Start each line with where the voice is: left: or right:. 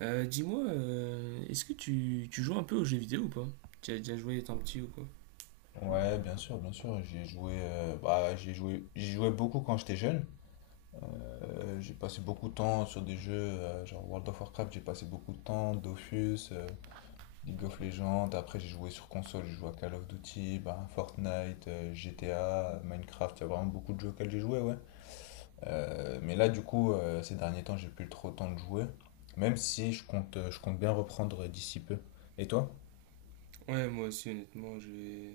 right: Dis-moi, est-ce que tu joues un peu aux jeux vidéo ou pas? Tu as déjà joué étant petit ou quoi?
left: Ouais, bien sûr, bien sûr. J'y ai joué, bah, j'y jouais beaucoup quand j'étais jeune. J'ai passé beaucoup de temps sur des jeux, genre World of Warcraft, j'ai passé beaucoup de temps, Dofus, League of Legends. Après, j'ai joué sur console, j'ai joué à Call of Duty, bah, Fortnite, GTA, Minecraft. Il y a vraiment beaucoup de jeux auxquels j'ai joué, ouais. Mais là, du coup, ces derniers temps, j'ai plus trop le temps de jouer. Même si je compte bien reprendre d'ici peu. Et toi?
right: Ouais, moi aussi, honnêtement, j'ai...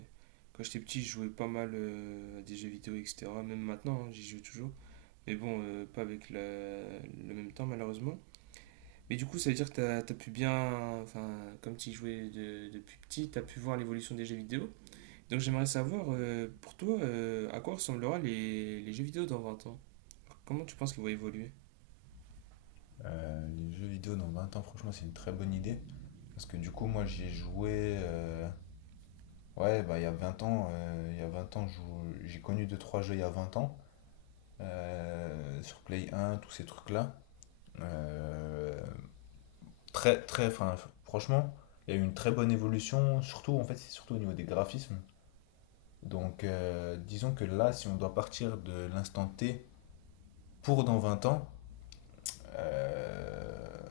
right: Quand j'étais petit, je jouais pas mal à des jeux vidéo, etc. Même maintenant, hein, j'y joue toujours. Mais bon, pas avec le même temps, malheureusement. Mais du coup, ça veut dire que t'as pu bien. Enfin, comme tu y jouais depuis petit, t'as pu voir l'évolution des jeux vidéo. Donc, j'aimerais savoir, pour toi, à quoi ressemblera les jeux vidéo dans 20 ans? Comment tu penses qu'ils vont évoluer?
left: Les jeux vidéo dans 20 ans, franchement, c'est une très bonne idée. Parce que du coup, moi, j'ai joué. Ouais, bah, il y a 20 ans, j'ai connu deux trois jeux il y a 20 ans. Sur Play 1, tous ces trucs-là. Euh, très, très, enfin, franchement, il y a eu une très bonne évolution. Surtout, en fait, c'est surtout au niveau des graphismes. Donc, disons que là, si on doit partir de l'instant T pour dans 20 ans, euh,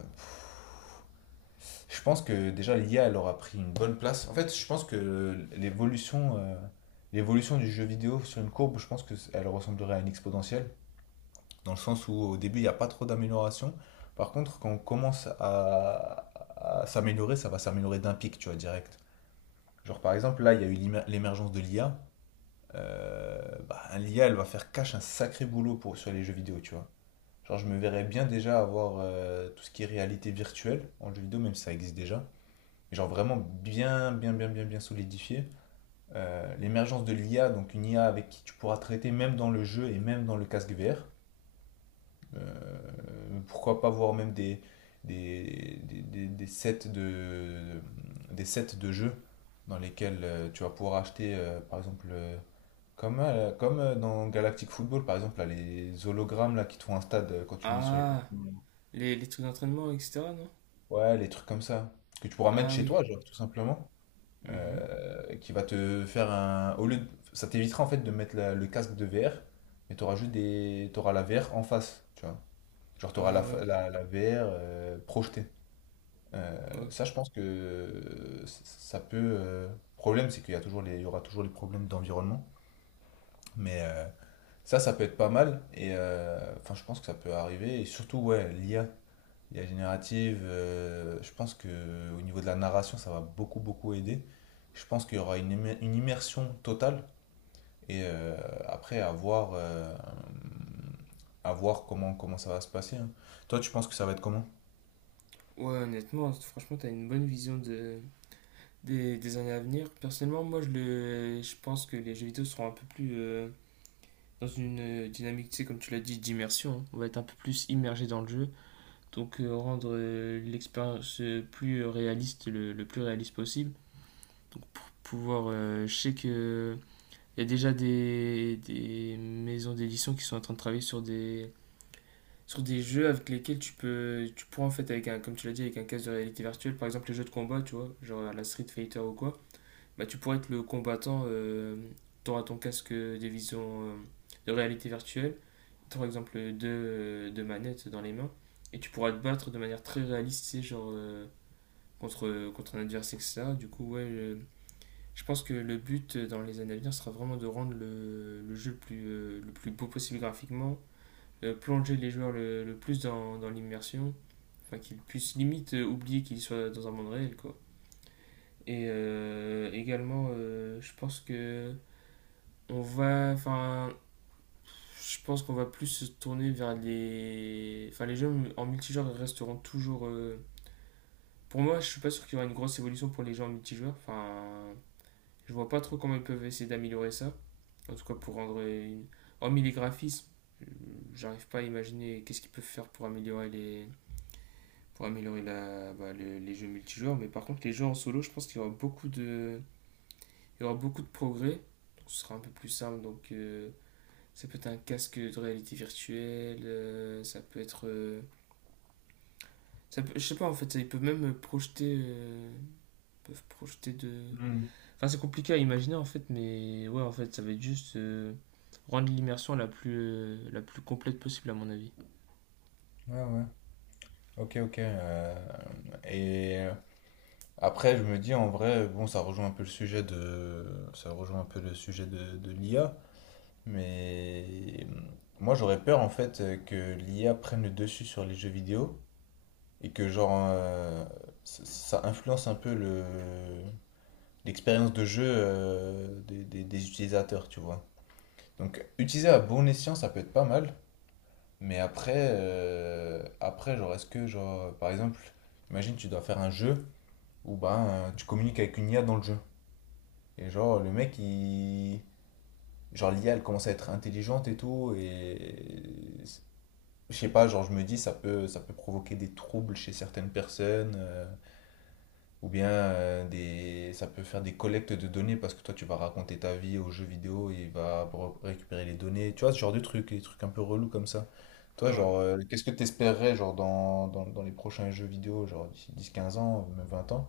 left: Je pense que déjà l'IA elle aura pris une bonne place. En fait, je pense que l'évolution du jeu vidéo sur une courbe, je pense que elle ressemblerait à une exponentielle, dans le sens où au début il n'y a pas trop d'amélioration. Par contre, quand on commence à s'améliorer, ça va s'améliorer d'un pic, tu vois, direct. Genre par exemple, là il y a eu l'émergence de l'IA. Euh, bah, l'IA elle va faire cache un sacré boulot sur les jeux vidéo, tu vois. Genre je me verrais bien déjà avoir tout ce qui est réalité virtuelle en jeu vidéo, même si ça existe déjà mais genre vraiment bien, bien, bien, bien, bien solidifié. L'émergence de l'IA, donc une IA avec qui tu pourras traiter même dans le jeu et même dans le casque VR. Euh, Pourquoi pas voir même des, des, des, des sets, de, des sets de jeux dans lesquels tu vas pouvoir acheter, par exemple, comme, comme dans Galactic Football, par exemple, là, les hologrammes là, qui te font un stade quand tu mets sur les.
right: Ah, les trucs d'entraînement, etc., non?
left: Ouais, les trucs comme ça, que tu pourras mettre
right: Ah
left: chez
right: oui.
left: toi, genre, tout simplement.
right: Mmh.
left: Qui va te faire un. Ça t'évitera en fait de mettre le casque de VR, mais t'auras juste des. T'auras la VR en face, tu vois. Genre t'auras
right: Ah
left: la,
right: ouais.
left: fa- la, la VR projetée. Euh, Ça,
right: Ok.
left: je pense que c- ça peut. Problème, c'est qu'il y a toujours il y aura toujours les problèmes d'environnement, mais ça peut être pas mal. Et enfin, je pense que ça peut arriver. Et surtout, ouais, l'IA générative, je pense que au niveau de la narration, ça va beaucoup beaucoup aider. Je pense qu'il y aura une immersion totale et après à voir, comment ça va se passer, hein. Toi, tu penses que ça va être comment?
right: Ouais, honnêtement, franchement, t'as une bonne vision des années à venir. Personnellement, moi, je pense que les jeux vidéo seront un peu plus dans une dynamique, tu sais, comme tu l'as dit, d'immersion. On va être un peu plus immergé dans le jeu. Donc, rendre l'expérience plus réaliste, le plus réaliste possible. Donc, pour pouvoir, je sais que. Il y a déjà des maisons d'édition qui sont en train de travailler sur des jeux avec lesquels tu pourras en fait, avec un, comme tu l'as dit, avec un casque de réalité virtuelle, par exemple les jeux de combat, tu vois, genre à la Street Fighter ou quoi, bah tu pourras être le combattant. T'auras ton casque de vision, de réalité virtuelle, par exemple deux manettes dans les mains, et tu pourras te battre de manière très réaliste, tu sais, genre, contre un adversaire, etc. Du coup, ouais, je pense que le but, dans les années à venir, sera vraiment de rendre le jeu le plus, le plus beau possible graphiquement, plonger les joueurs le plus dans l'immersion. Enfin, qu'il puisse limite oublier qu'il soit dans un monde réel, quoi. Et également, je pense que enfin, je pense qu'on va plus se tourner vers enfin, les jeux en multijoueur resteront toujours, pour moi. Je suis pas sûr qu'il y aura une grosse évolution pour les jeux en multijoueur. Enfin, je vois pas trop comment ils peuvent essayer d'améliorer ça. En tout cas, pour rendre hormis les graphismes, euh, j'arrive pas à imaginer qu'est-ce qu'ils peuvent faire pour améliorer les pour améliorer bah, les jeux multijoueurs. Mais par contre, les jeux en solo, je pense qu'il y aura beaucoup de progrès. Donc, ce sera un peu plus simple. Donc, ça peut être un casque de réalité virtuelle, ça peut être, je sais pas en fait. Ils peuvent même projeter, ils peuvent projeter de.
left: Hmm.
right: Enfin, c'est compliqué à imaginer en fait. Mais ouais, en fait, ça va être juste, rendre l'immersion la plus complète possible à mon avis.
left: Ouais, ouais. Ok, ok. Et euh, Après, je me dis en vrai, bon, ça rejoint un peu le sujet de, ça rejoint un peu le sujet de l'IA, mais moi j'aurais peur en fait que l'IA prenne le dessus sur les jeux vidéo et que genre ça influence un peu le l'expérience de jeu des utilisateurs, tu vois. Donc utiliser à bon escient, ça peut être pas mal, mais après genre est-ce que genre par exemple, imagine tu dois faire un jeu où ben tu communiques avec une IA dans le jeu et genre le mec il genre l'IA elle commence à être intelligente et tout et je sais pas, genre je me dis ça peut provoquer des troubles chez certaines personnes. Ça peut faire des collectes de données parce que toi tu vas raconter ta vie aux jeux vidéo et il va récupérer les données. Tu vois, ce genre de trucs, des trucs un peu relous comme ça. Toi, genre,
right: Ouais.
left: qu'est-ce que t'espérerais genre dans les prochains jeux vidéo, genre d'ici 10-15 ans, même 20 ans?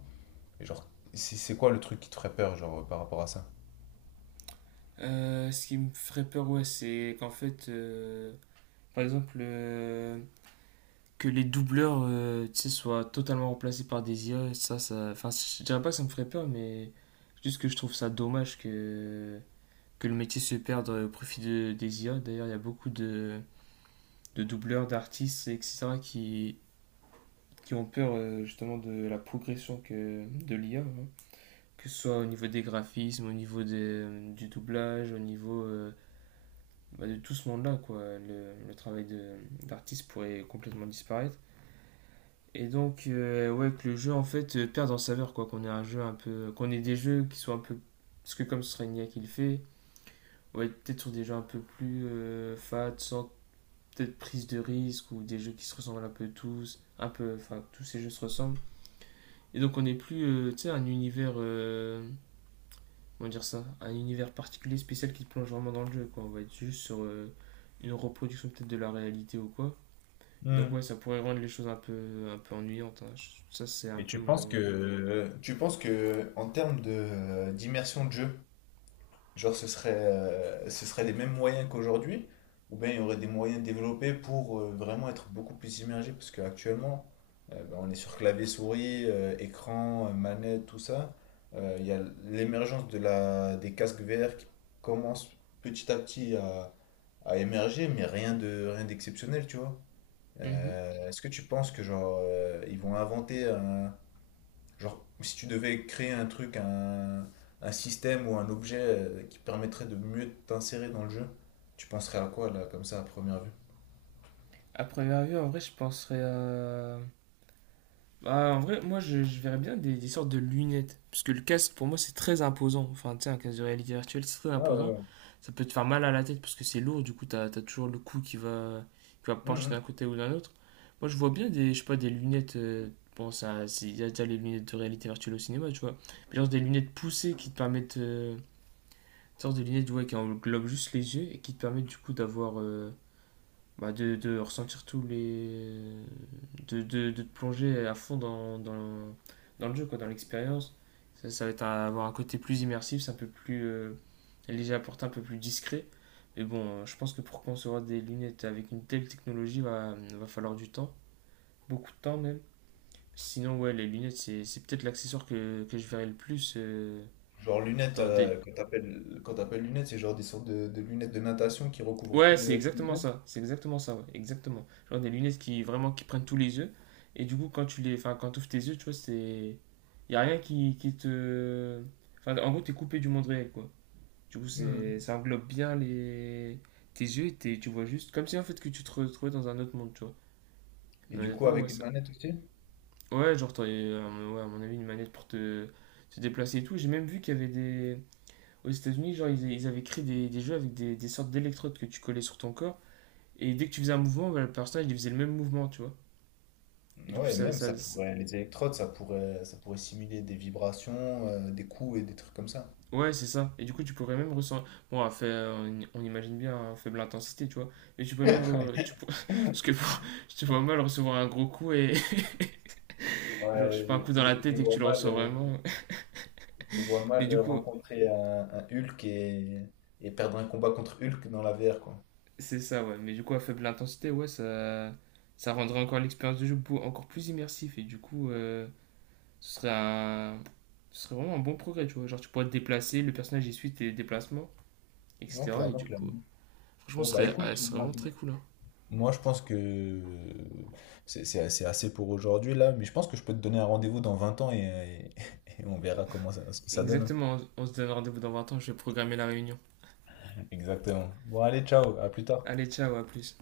left: Et genre, c'est quoi le truc qui te ferait peur, genre, par rapport à ça?
right: Ce qui me ferait peur, ouais, c'est qu'en fait, par exemple, que les doubleurs, tu sais, soient totalement remplacés par des IA, ça. Enfin, je dirais pas que ça me ferait peur, mais juste que je trouve ça dommage que le métier se perde, au profit des IA. D'ailleurs, il y a beaucoup de doubleurs, d'artistes, etc., qui ont peur, justement de la progression de l'IA, hein. Que ce soit au niveau des graphismes, au niveau du doublage, au niveau bah, de tout ce monde-là, quoi. Le travail d'artiste pourrait complètement disparaître. Et donc, ouais, que le jeu en fait, perde en saveur, quoi. Qu'on ait un jeu un peu. Qu'on ait des jeux qui soient un peu. Parce que comme ce serait une IA qui le fait, ouais, peut-être sur des jeux un peu plus, fat, sans peut-être prise de risque, ou des jeux qui se ressemblent un peu tous, un peu. Enfin, tous ces jeux se ressemblent. Et donc, on n'est plus, tu sais, un univers, comment dire ça? Un univers particulier, spécial qui te plonge vraiment dans le jeu, quoi. On va être juste sur, une reproduction peut-être de la réalité ou quoi. Donc, ouais,
left: Hmm.
right: ça pourrait rendre les choses un peu ennuyantes, hein. Ça, c'est un
left: Et
right: peu
left: tu penses
right: mon.
left: que tu penses que en termes de d'immersion de jeu, genre, ce serait les mêmes moyens qu'aujourd'hui, ou bien il y aurait des moyens développés pour vraiment être beaucoup plus immergé, parce qu'actuellement, ben, on est sur clavier souris, écran, manette, tout ça. Il y a l'émergence de des casques VR qui commence petit à petit à émerger, mais rien d'exceptionnel, tu vois.
right: Mhm.
left: Est-ce que tu penses que genre ils vont inventer un, genre, si tu devais créer un truc, un système ou un objet qui permettrait de mieux t'insérer dans le jeu, tu penserais à quoi là, comme ça, à première vue?
right: À première vue, en vrai, je penserais à. Bah, en vrai, moi, je verrais bien des sortes de lunettes. Parce que le casque, pour moi, c'est très imposant. Enfin, tu sais, un casque de réalité virtuelle, c'est très
left: Ouais,
right: imposant.
left: ouais,
right: Ça peut te faire mal à la tête parce que c'est lourd. Du coup, t'as toujours le cou qui va
left: ouais.
right: pencher
left: Mhm.
right: d'un côté ou d'un autre. Moi, je vois bien des, je sais pas, des lunettes, bon, ça, il y a déjà les lunettes de réalité virtuelle au cinéma, tu vois. Mais genre des lunettes poussées qui te permettent, une sorte de lunettes, ouais, qui englobent juste les yeux et qui te permettent, du coup, d'avoir, bah, de ressentir tous les, de te plonger à fond dans le jeu, quoi, dans l'expérience. Ça va être avoir un côté plus immersif, c'est un peu plus, léger à porter, un peu plus discret. Mais bon, je pense que pour concevoir des lunettes avec une telle technologie, va falloir du temps, beaucoup de temps même. Sinon, ouais, les lunettes, c'est peut-être l'accessoire que je verrai le plus,
left: Genre lunettes,
right: dans des.
left: quand t'appelles lunettes, c'est genre des sortes de lunettes de natation qui recouvrent tous
right: Ouais, c'est
left: les, tous les
right: exactement
left: yeux.
right: ça. C'est exactement ça, ouais. Exactement. Genre des lunettes qui vraiment qui prennent tous les yeux. Et du coup, quand tu les, enfin, quand ouvres tes yeux, tu vois, c'est, y a rien qui te, enfin, en gros, t'es coupé du monde réel, quoi. Du coup, c'est,
left: Mhm.
right: ça englobe bien les, tes yeux, et tu vois juste, comme si en fait que tu te retrouvais dans un autre monde, tu vois.
left: Et
right: Mais
left: du coup,
right: honnêtement, ouais,
left: avec une
right: ça,
left: manette aussi?
right: ouais, genre, t'aurais, ouais, à mon avis, une manette pour te déplacer et tout. J'ai même vu qu'il y avait des, aux États-Unis, genre, ils avaient créé des jeux avec des sortes d'électrodes que tu collais sur ton corps. Et dès que tu faisais un mouvement, bah, le personnage il faisait le même mouvement, tu vois. Et du coup,
left: Ouais,
right: ça.
left: même ça pourrait, les électrodes, ça pourrait simuler des vibrations, des coups et des trucs comme ça.
right: Ouais, c'est ça. Et du coup, tu pourrais même ressentir. Bon, à fait, on imagine bien à faible intensité, tu vois. Mais tu peux même. Tu... Parce que je te vois mal recevoir un gros coup et. Genre, je sais
left: Ouais,
right: pas, un coup dans la
left: je
right: tête
left: me
right: et que
left: vois
right: tu le ressens
left: mal.
right: vraiment.
left: Je vois
right: Mais du
left: mal
right: coup,
left: rencontrer un Hulk et perdre un combat contre Hulk dans la VR, quoi.
right: c'est ça, ouais. Mais du coup, à faible intensité, ouais, ça. Ça rendrait encore l'expérience de jeu encore plus immersif. Et du coup, ce serait un. Ce serait vraiment un bon progrès, tu vois. Genre, tu pourrais te déplacer, le personnage il suit tes déplacements,
left: Non,
right: etc. Et
left: clairement,
right: du coup.
left: clairement.
right: Franchement,
left: Bon, bah écoute,
right: ah, ce serait
left: moi
right: vraiment très cool, hein.
left: moi, je pense que c'est assez, assez pour aujourd'hui là, mais je pense que je peux te donner un rendez-vous dans 20 ans et on verra comment ce que ça donne, hein.
right: Exactement, on se donne rendez-vous dans 20 ans, je vais programmer la réunion.
left: Exactement. Bon, allez, ciao, à plus tard.
right: Allez, ciao, à plus.